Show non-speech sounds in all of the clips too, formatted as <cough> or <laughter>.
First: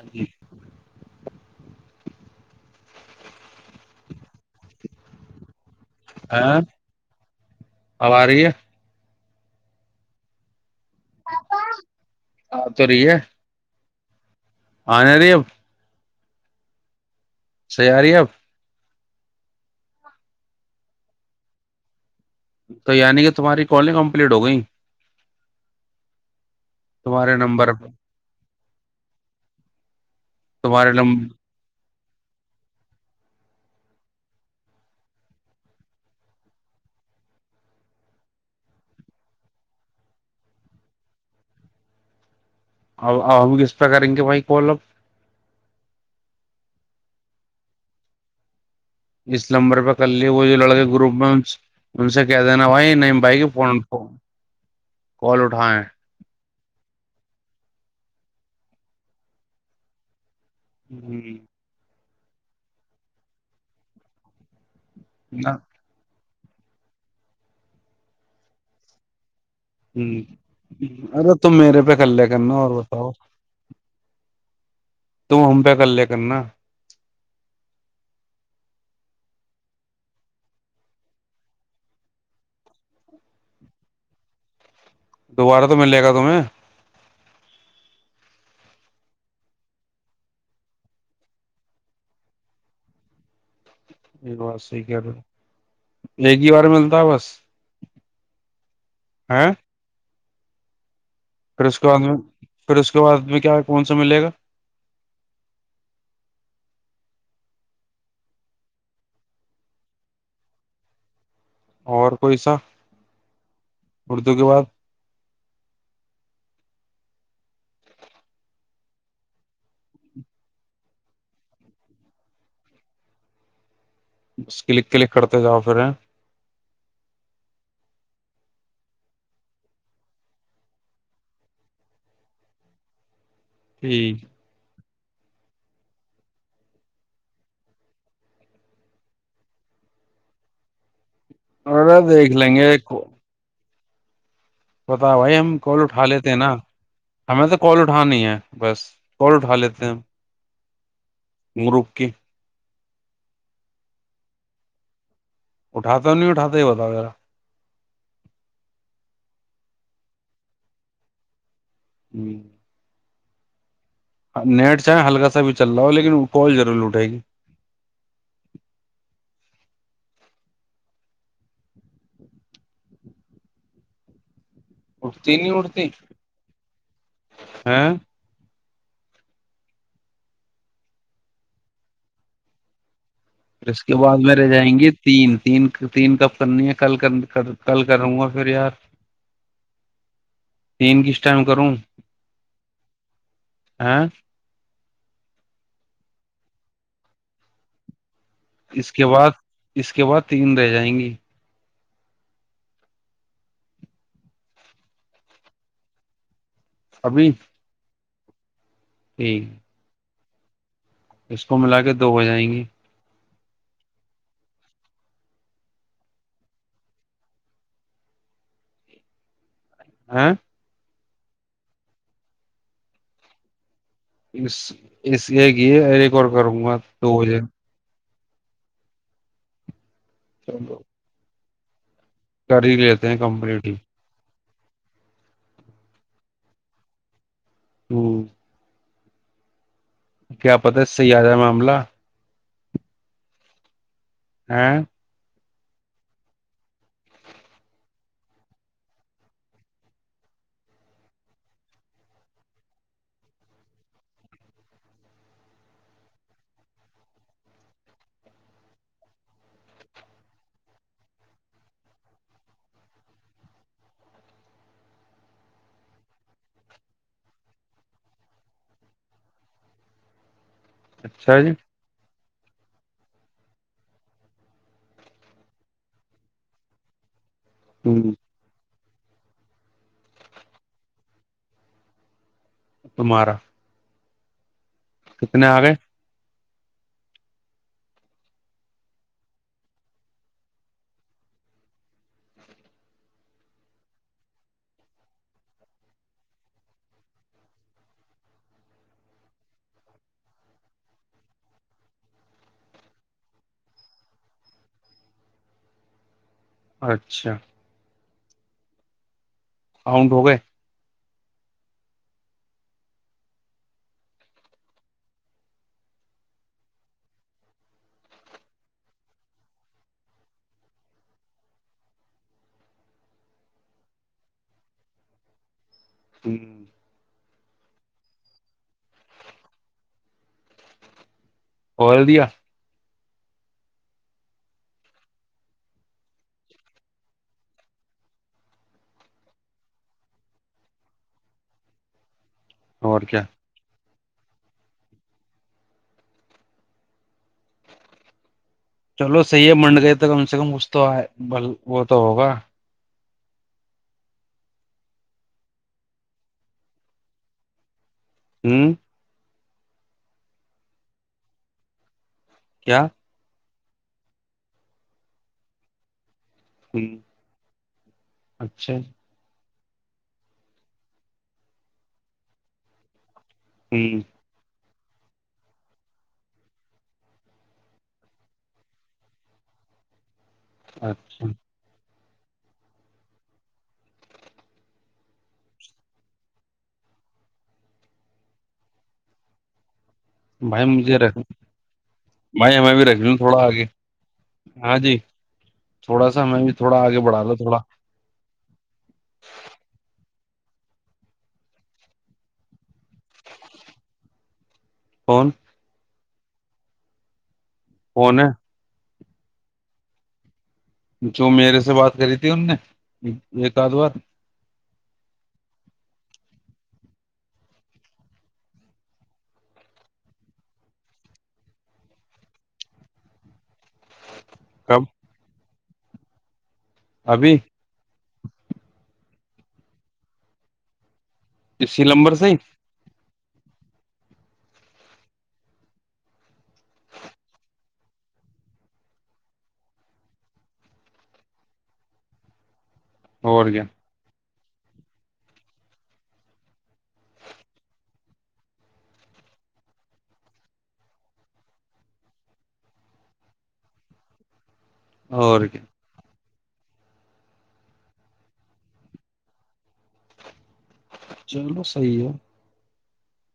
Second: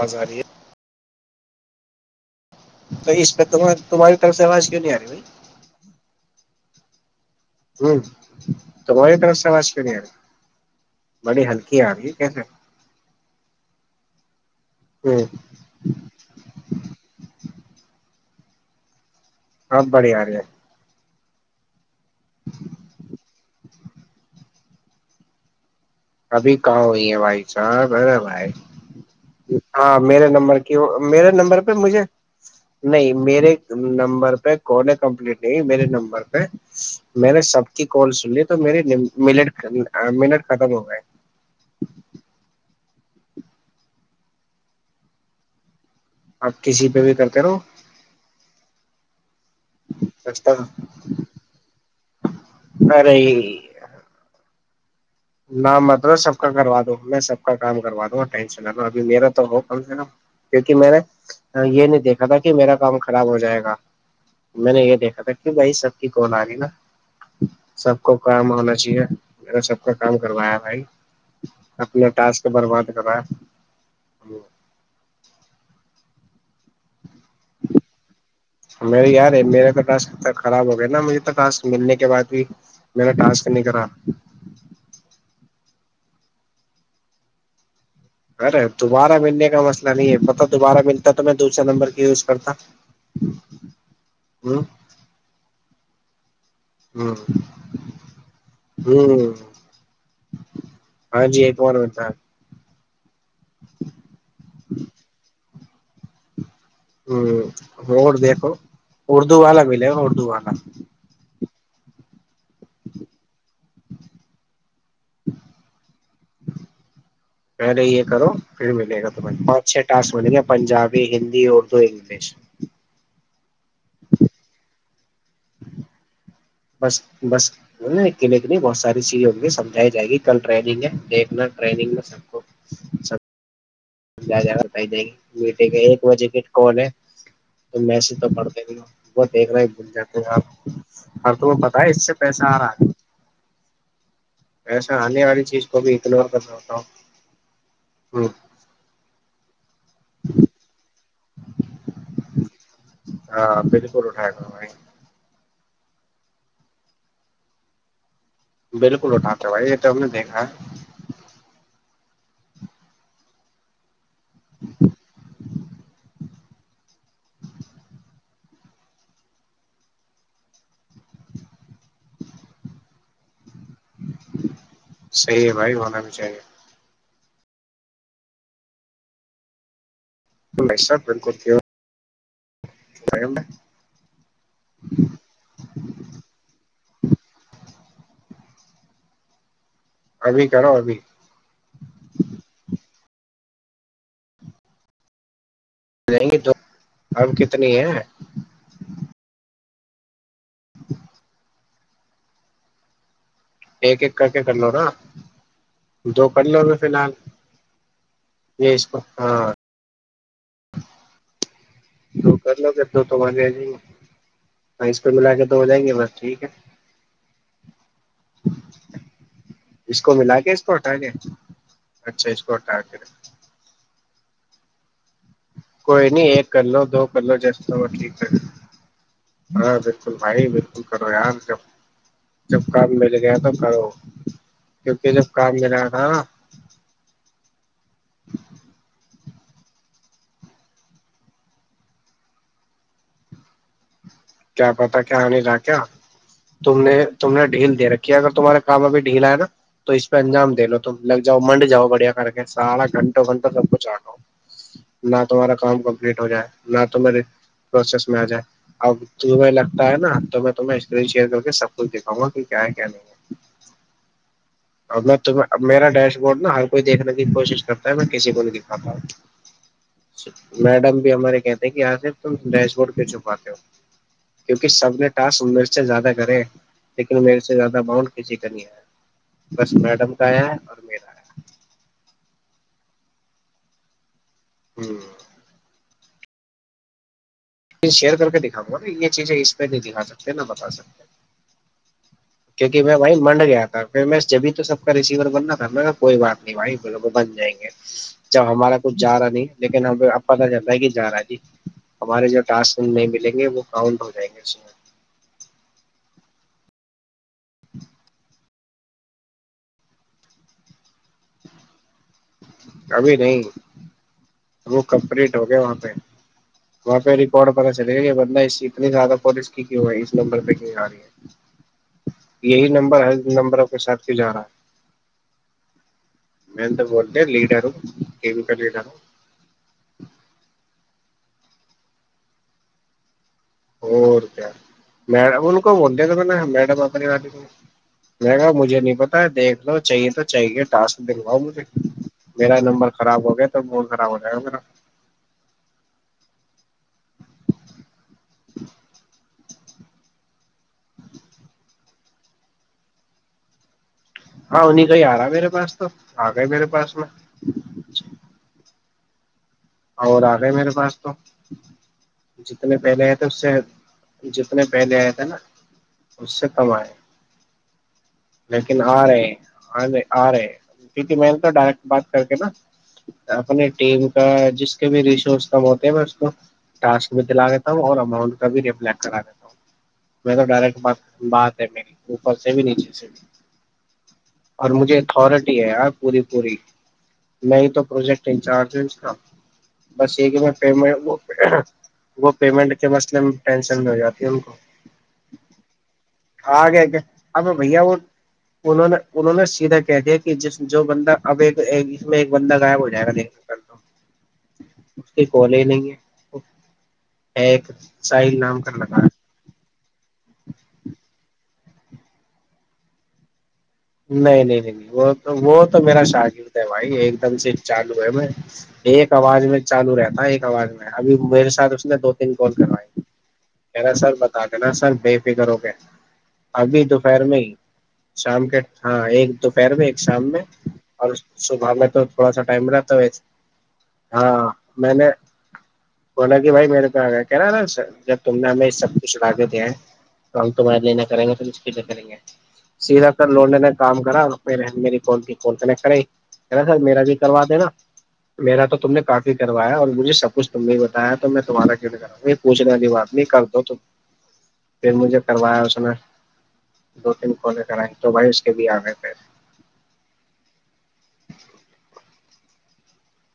آاز رہ ہے تو اس پہ ت تمہاری طرف سے آواز کیوں نہیں آ رہی بھائی ہاں ہ اب آ رہی ہے تواری طرس ج فری بڑی ہلکی آ رہی ہے کیسے آ تو رہی ہے ہ آنے رہی ہے، اب سیاری اب اب بڑی آ رہ ہے تو یعنی کہ تمہاری کالن کمپلیٹ ہو گئی ابھی کہاں ہوئی ہے بھائی پہ، صاحبر بھائی ہاں میرے نمبر کی میرے نمبر پہ مجھے نہیں میرے نمبر پہ کالیں کمپلیٹ نہیں میرے نمبر پہ میں نے سب کی کال سن لی تو میرری مٹ منٹ ختم ہو گئے اب ہم کس پہ کریں گے بھائی کوال اب آپ کسی پہ بھی کرتے رہو اس نمبر پہ ک لی وہ جو لڑکے کے گروپ میں ان سے کہہ دینا بھائی نہیں بھائی ارے فون کال نہ اٹھائیں مطلب سب کا کروا دو میں سب کا کام کروا دوں گا ٹینشن ل لوں ابھی میرا تو ہو کم سے کم کیونکہ میں نے ہ یہ نہیں دیکھا ا تھا کہ میرا کام خراب ہو جائے گا میں نے یہ دیکا تھا کیوں بائی سب گی نا سب کو کام ہونا چاہیے سب کا ہ کام کروایا بھائی ارے تم میرے پہ اپنا کلے ٹاسک کرنا اور برباد بتاؤ کرایا تم ہم پہ کلے کر کرنا میرے یار ہے میرے تو ٹک خراب ہو گیا نا مجھے تو ٹاک ملنے کے بعد بھی میر ٹاسک نہیں کرا دوبارہ تو مل جائے گا تمہیں ارے دوبارہ ملنے کا مسئلہ نہیں ہے پتا دوبارہ ملتا تو میں دوسرے نمبر کی یوز کرتا یہ ہ بات صحی کہ رہے ایک ہی بار ملتا ہے ہ بس ہ ہاں جی اتمار میںتا ہے پھر اس کے بعد میں کیا کون سا ملے گا ہ اور دیکھو اردو والا بھیلے گا اردو والا اور کوئی سا اردو کے بعد پہلے یہ کرو پھر ملے گا تمہیں پانچ چھ ٹاسک ملیں گے پنجابی ہندی اردو انگلش ب کلک کلک کرتے جاؤ پھر بس بس انے کے لی بہت ساری چیزیں ہوں گی سمجھائی جائے گی کل ٹریگ ہے دیکھنانگ میں سب کو ٹھ سمجھا جائے گا گی میٹگ ایک بجے کی کال ہے تو میس تو پڑ د گ وہ دیکھ رہے بول جاتے ہیں آپ ہر تو وہ پت ہے ارے اس سے دیکھ پیسہ آ رہا ہے پیسہ بتا آنے بھائی والی ہم چیز کال کو بھی اٹھا اگنور لیتے ہیں نا کرنا ہوتا ہمیں تو کال اٹھانی ہوں ہے بس کوٹ حال <unintelligible> ہم <inaudible> مرکی <inaudible> بالکل اٹھایا کرو بھائی اٹھاتے اور نہیں اٹھاتے یہ بتا میرا بالکل اٹاتے بھائی یہ تو ہم نے دیکھا ہے ہوں <inaudible> نیٹ چاہے ہلک سا بھی چل رہا ہو لیکن کال ضور لٹے گی <inaudible> اٹھتی صحی ہے بھائی ہونا بھی چاہیے ہاں <inaudible> ال نہیں سر بالکل تو پھر اس کے بعد میں رہ جائیں گے تین تین تین کپ کرنی ہے کل کل کروں گا پھر یار ابھی کرو ابھی تین کس ٹائم کروں ہ <inaudible> جائیں گے تو اب کتنی ہیں اس کے بعد اس کے بعد تین رہ جائیں گی ایک ایک کر کے کر لو نا دو پڑھ ل میں فی الحال ابھی ج اس کو ٹھیک ہاں <unintelligible> ہے، اس کو ملا کے دو ہو جائیں کر گی لو گے دو تو اس پ ملا کے تو ہو جائیں گے بس ٹھیک ہے اس کو ہ ملا کے اس کو ہٹا کے اچھا اس کو ہٹا کے اس <inaudible> اس یہ کہ یہ کوئی نہیں ریکارڈ ایک کر کروں گا لو دو کر لو بجے جس تو ٹھیک ہاں جے بالکل بھائی چلو بالکل کرو یار جب کر ہی کام لیتے مل ہیں گیا تو کمپلیٹ ہی کرو کیونکہ جب کام کرلاا تھا نا <unintelligible> ہوں <inaudible> کیا پتا ہے اس سےیارہ ہے معاملہ کیا ہے پت کیا آ <unintelligible> ر کیا تم نے تم نے ڈھیل دے رکھی ہے اگر تمہارے کام ابھی ڈھیل ہے نا تو اس پہ انجام دے لو تم لگ جاؤ منڈ جاؤ بڑھیا کر کے سارا گھنٹوں گھنٹوں سب کو چاٹو نہ تمہارا کام کمپلیٹ ہو جائے نہ تمے پروسیس میں آ جائے اب تہیں لگتا ہے نا تو میں تمہیں اسکرین شیئر کر کے سب کچھ دکھاؤں گا کہ کیا ہے کیا نہیں ہے اور میرا ڈیش بورڈ نا ہر کوئی دیکھنے کی کوشش کرتا ہے میں کسی کو نہیں دکھاتا ہ میڈم بھی ہمارے اچھا جی کہتے ہیں کہ آصف تم ڈیش بڈ پ چھپاتے ہو کیونکہ سب نے ٹاسک میرے سے زیادہ کرے لیکن مے سے س سے زیادہ باؤنڈ ہ کھیچے کر نہیں ہے <unintelligible> بس میڈم کا ہے ہے اور میرا ہے تمارا ہے ہ کتنے آ گئے شیئر کر کے دکھاؤں گا نا یہ چیزیں اس پہ نہیں دکھا سکتے نہ بتا سکتے کیونکہ میں بھائی منڈ گیا تھا پھر میں جبھی تو سب کا ریسیور بننا تھا نا کوئی بات نہیں بھائی ب بن جائیں گے جب ہمارا کچھ جا رہا نہیں لیکن ہم اب پت چلتا ہے کہ جا رہا ہے جی ہمارے جب ٹس نہیں ملیں گے وہ کاؤنٹ ہو جائیں گے اس میں اچھا کاؤنٹ ہو گئے کبھی نہیں وہ کمپلیٹ ہو گیا وہاں پہ وہاں پہ ریکارڈ پتا چلے گا کہ بندہ اس اتنی زیادہ پولیس کی کیوں ہوئی اس نمبر پہ کیوں آ رہی ہے یہی نمبر ہل نمبروں کے ساتھ کی جا رہا ہے ہ میں تو بول لیڈر ہ کی ر کر لیڈر ہ <unintelligible> اورل دیا <unintelligible> اور کیا مم ان کو بول د تو میڈم اپنے والی کوا مجھے نہیں پتا دیکھ لو چاہیے تو چاہیے ٹاسک د گاؤ مجھے میرا نمبر اور خراب کیا ہو گیا تو بول با ہو رہ میرا <unintelligible> چلو صحیح ہے منڈ گئے تو کم سے کم اس توئے ب وہ تو ہوگا ہاں ان نہیںیں کہئی آ رہا ہے میرے پاس تو آ گئے میرے پاس میں ہوں اور آ گئے میرے پاس تو جتنے کیا پہلے ہیں تھے اس سے جتنے پہلے آئے تھ نا اس سے کم ہ آئے اچھا لیکن آ رہے ہیں آے آ رہے پ میں نے تو ڈائریکٹ بات کر کے نا تپ ہ ٹیم کا جس کے بھی ریسورس کم ہوتے میں اس کو ٹسک بھی دلا دیتا ہوں اور اماؤنٹ کا بھی رپل کرا دیتا ہوں میں تو ڈائریکٹ بات اچھا بات ہے میری اوپر سے بھی نیچے سے بھی اور مجھے اتھارٹی ہے یار پوری پوری میں ہی تو پروجیکٹ انچارج ہ ن بس یہ کہ بھائی میں مجھے رکھ پ وہ بھائی پیمنٹ ہمیں بھی کے رکھ لوں مسئلے میں تھوڑا آگے ٹینشن نہیں ہو جاتی ان کو ہاں جی تھوڑا سا ہمیں بھی تھوڑا آگے بڑھا لو ا تھوڑا بھیا وہ انہوں نے انہوں نے سیدھا کہہ دیا کہ ج جو بندہ اب ایک ج میں ایک بندہ غائب ہو جائے گا دیکھنے کا تو اس کے فون کالج نہیں ہے <unintelligible> ایک فون ہے سائن نام کا لگا <unintelligible> جو میرے سے بات کری تھی ان نے ایک آدھ بار نہیں نہیں نہیں نہیں وہ تو وہ تو میرا شاگگررد ہے بھائی ایک دم سے چالو ہے میں ایک آواز میں چالو رہتا ایک آواز میں ابھی میرے ساتھ اس نے دو تین کال کروائیا سر نا کب سر بے فکر ہو گے ابھی دوپہر ابھی میں ہی شام کے ہاں ایک دوپہر میں ایک شام میں اور صبح اسی میں تو نمبر سے تھوڑا ہی سا ٹائم رہتا ویس ہاں میں نے بولا کہ بھائی میرے پ کہہ رہا نا جب تم نے ہمیں سب کچھ لا کے دیا ہے تو ہم تمہارے لیے نہ کریں گے توے کریں گے سیدھا اور لونے کیا نے کام کراا م کنٹ کر نا سر میرا بھی کروا دینا میرا تو تم نے کافی کروایا اور مجھے سب کچھ تم نے بتایا تو میں تمہارا کیوں نہیںا پوچھنے وال بات نہیں کر دو تم پھر مجھے اور کیا کروایا اس نے دو تین کولے کرائیں تو بھائی اس کے بھی آ گئے پے چلو صحیح ہے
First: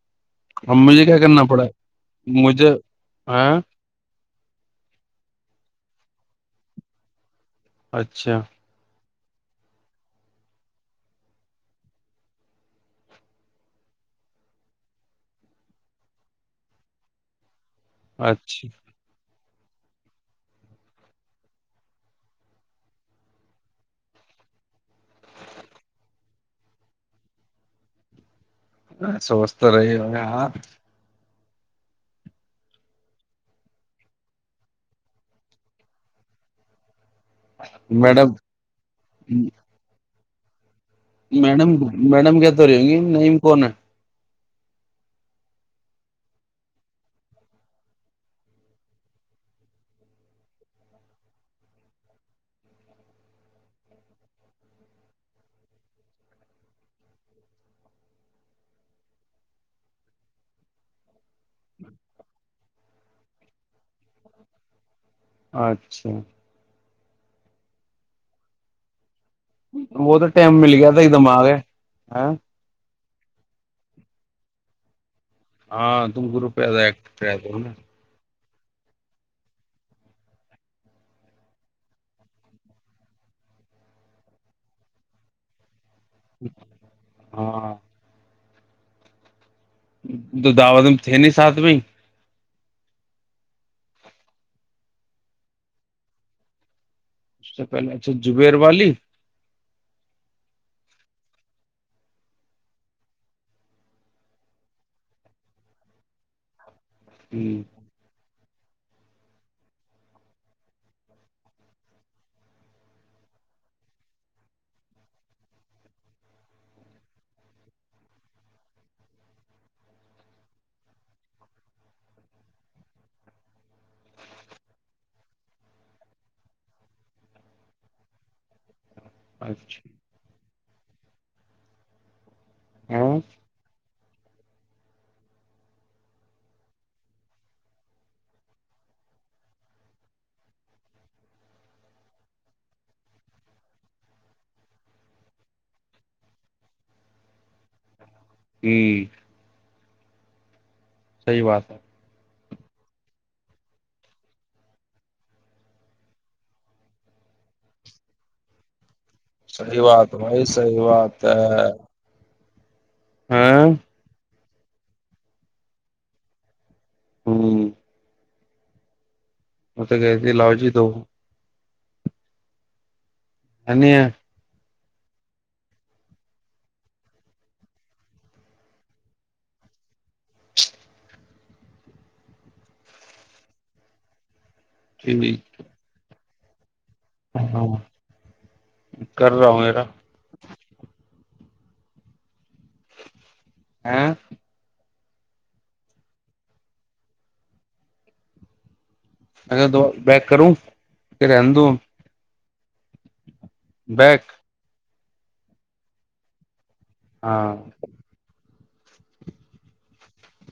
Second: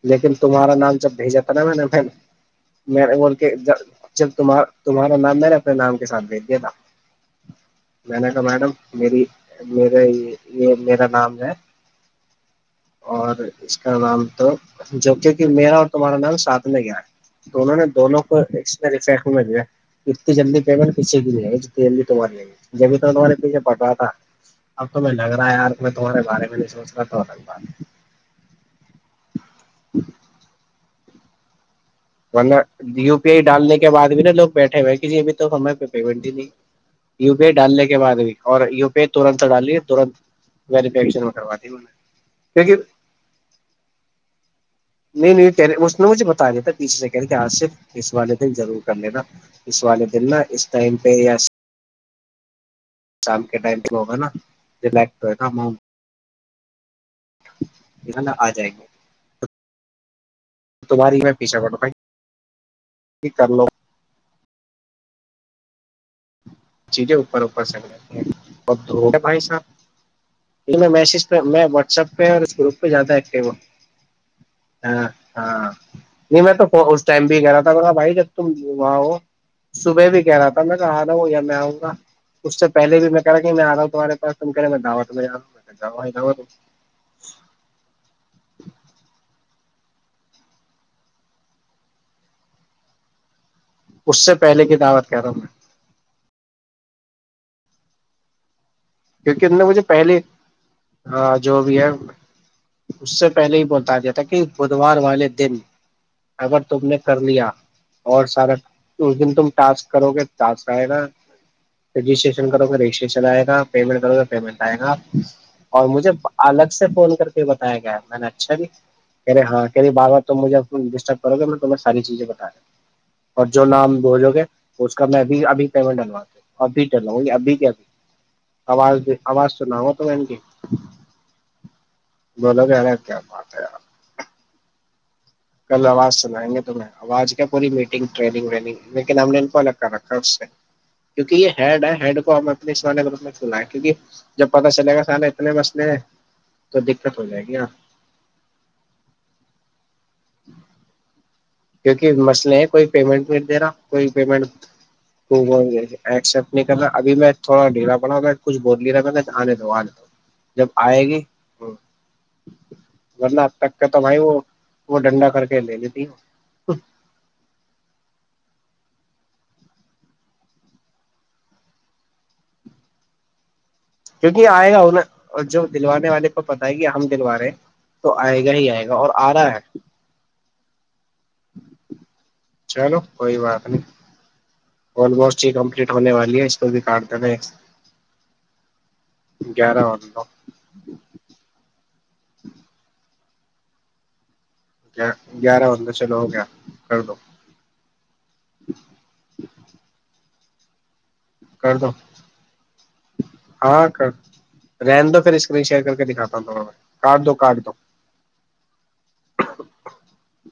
لیکن تمہارا اب نام مجھے جب کیا بھیجا کرنا تھا نا پڑا میں نے پھر ہے؟ مجھے میں نے بول کے ہاں جب تمہارا نام میں نے اپنے نام کے ساتھ بھیج دیا تھا میں نے اچھا تو میڈم میری میرا یہ میرا نام ہے اور اس کا نام تو جبکہ کہ میرا اور تمہارا نام ساتھ لے گیا ہے تو انہوں نے دونوں کو ایک اچھا تمہارے پیچھے پڑ رہا تھا اب تو میں لگ رہا ہے یار میں تمہارے بارے میں نہیں سوچ رہا تھا ایسوس تو رہی ہو ہاں ڈالنے کے بعد بھی نا لوگ بیٹھے ہوئے ہیں کہ جی ابھی تو ہمیں پیمنٹ ہی نہیں ڈالنے کے بعد میڈم بھی اور یو پی تھوڑا ڈال لیا ترن میڈم میڈم کہ تو کیونکہ رہیں گے نعیم کون ہے نہیں نہیں کہہ رہے ہیں اس نے مجھے بتا دیا تھا اس سیکنڈ کے اصف اس والدین ضرور کر لینا اس والے دن نا اس ٹائم پہ یا کے ٹائم تک ہوگا نا ا جائیں گے تمہاری میں پیچا کر پ کر لو اچھا <unintelligible> اچھا <unintelligible> چیزیں اوپر اوپر س جتی ہیں اور بھائی وہ تو ٹائم صاحب مل یہ گیا تھا ایک میسج دم پہ آ گئے میں واٹسپ پہ ہاں اور اس گروپ پہ جاتا ہے <unintelligible> ہاں <unintelligible> ہاں تم نہیں میں گروپ پہ تو اس ایکٹ ٹائم بھی گ رہتے ہو رہا نا تھاا بھائی جب تم وہاں ہو صبح بھی کہہ رہا تھا میں آا ہوں یا میں آؤںا اس سے پلے بھی میں کہ رہا کہ میں آ رہا ہوں تمہارے پس تم کہہے میں دعوت میں جا ہ گا <unintelligible> ج ج تو <unintelligible> ج <unintelligible> ہاں تو دعوت میں تھے نہیں ساتھ میں ہی اس سے پہلے کی دعوت کہہ رہا ہوں میں سب سے پہلے اچھا جبیر والی کیونکہ ان نے مجھے پہلے جو بھی ہے اس سے پہلے ہی بولتا دیا تھا کہ بدوار والے دن اگر تم نے کر لیا ہ اور سارا اس دن تم ٹاسک کرو گے ٹاسک آئے گا رجسٹریشن کرو گے رجسٹریشن آئے گا پیمنٹ کرو گے پیمنٹ آئے گا اور مجھے الگ سے فون کر کے بتایا گ میں نے اچھا بھی کہہے ہاں کہہی بار بار تم مجھے ڈسٹرب کرو گے میں تمہیں ساری چیزیں بتا رہا ہ اور جو نام بجو گے اس کا میں اب ابھی پیمنٹ ڈنواتےوں اب ڈلواؤں گی ابھی کے ابھی آواز <unintelligible> آواز سنا اچھا ہوا تو میں ان کے <inaudible> بولو گ یارا ہاں کیا بات ہے ار کل آواز سنائیں گے تو آواز کے پوری میٹنگ ٹریگ ونگ لیکن ہم نے ان کو الگ کر رکھا ہے اس سے کیکہ یہ ہیڈ ہے ہیڈ کو ہم اپنے سمانے روپ میں چنا ہے کیک جب پتا چلے گا سارے اتنے مسئل ہیں تو دقت ہو جائے گی ن ہ <unintelligible> صحیح بات ہے کیونکہ مچ نہیں کوئی پیمنٹ نہیں دے رہا کوئی پیمنٹ ایکسپٹ نہیں کر رہا ابھی میں تھوڑا ڈھیلا پڑا ا کچھ بول ل رہا <unintelligible> صحی آنے دو بات بھائی جب صحی آئے بات گی ہے ورنہ اب ہاں تک کا تو بھائی وہ وہ ڈنڈا کر کے لے لیتی ہ ہچ <unintelligible> ہاں م تو گ ت لاالجی دو نہیں ہے کیونکہ یہ آئے گا جو دلوانے والے کو پتا ہے کہ ہم دلوا رہے ہیں تو آئے گا ہی آئے گا اور آ رہا ہے <unintelligible> چلو کوئی بات نہیں <unintelligible> ٹھیک آلموسٹ یہ کمپلیٹ ہونے والی ہے اس بھی کاٹتے نہیں ہاں کر رہا ہوں گیارہ میرا وال <unintelligible> ج <unintelligible> ہاں گ گیارہ بدہ چلو ہو گیا کر دو ا دو بیک کروں پھرد کر دو ہاں کر رہینن دو پھر اسکرین شیئر کر دکھاتا ہوں تھوڑا کاٹ دو ہاں کاٹ دو <inaudible>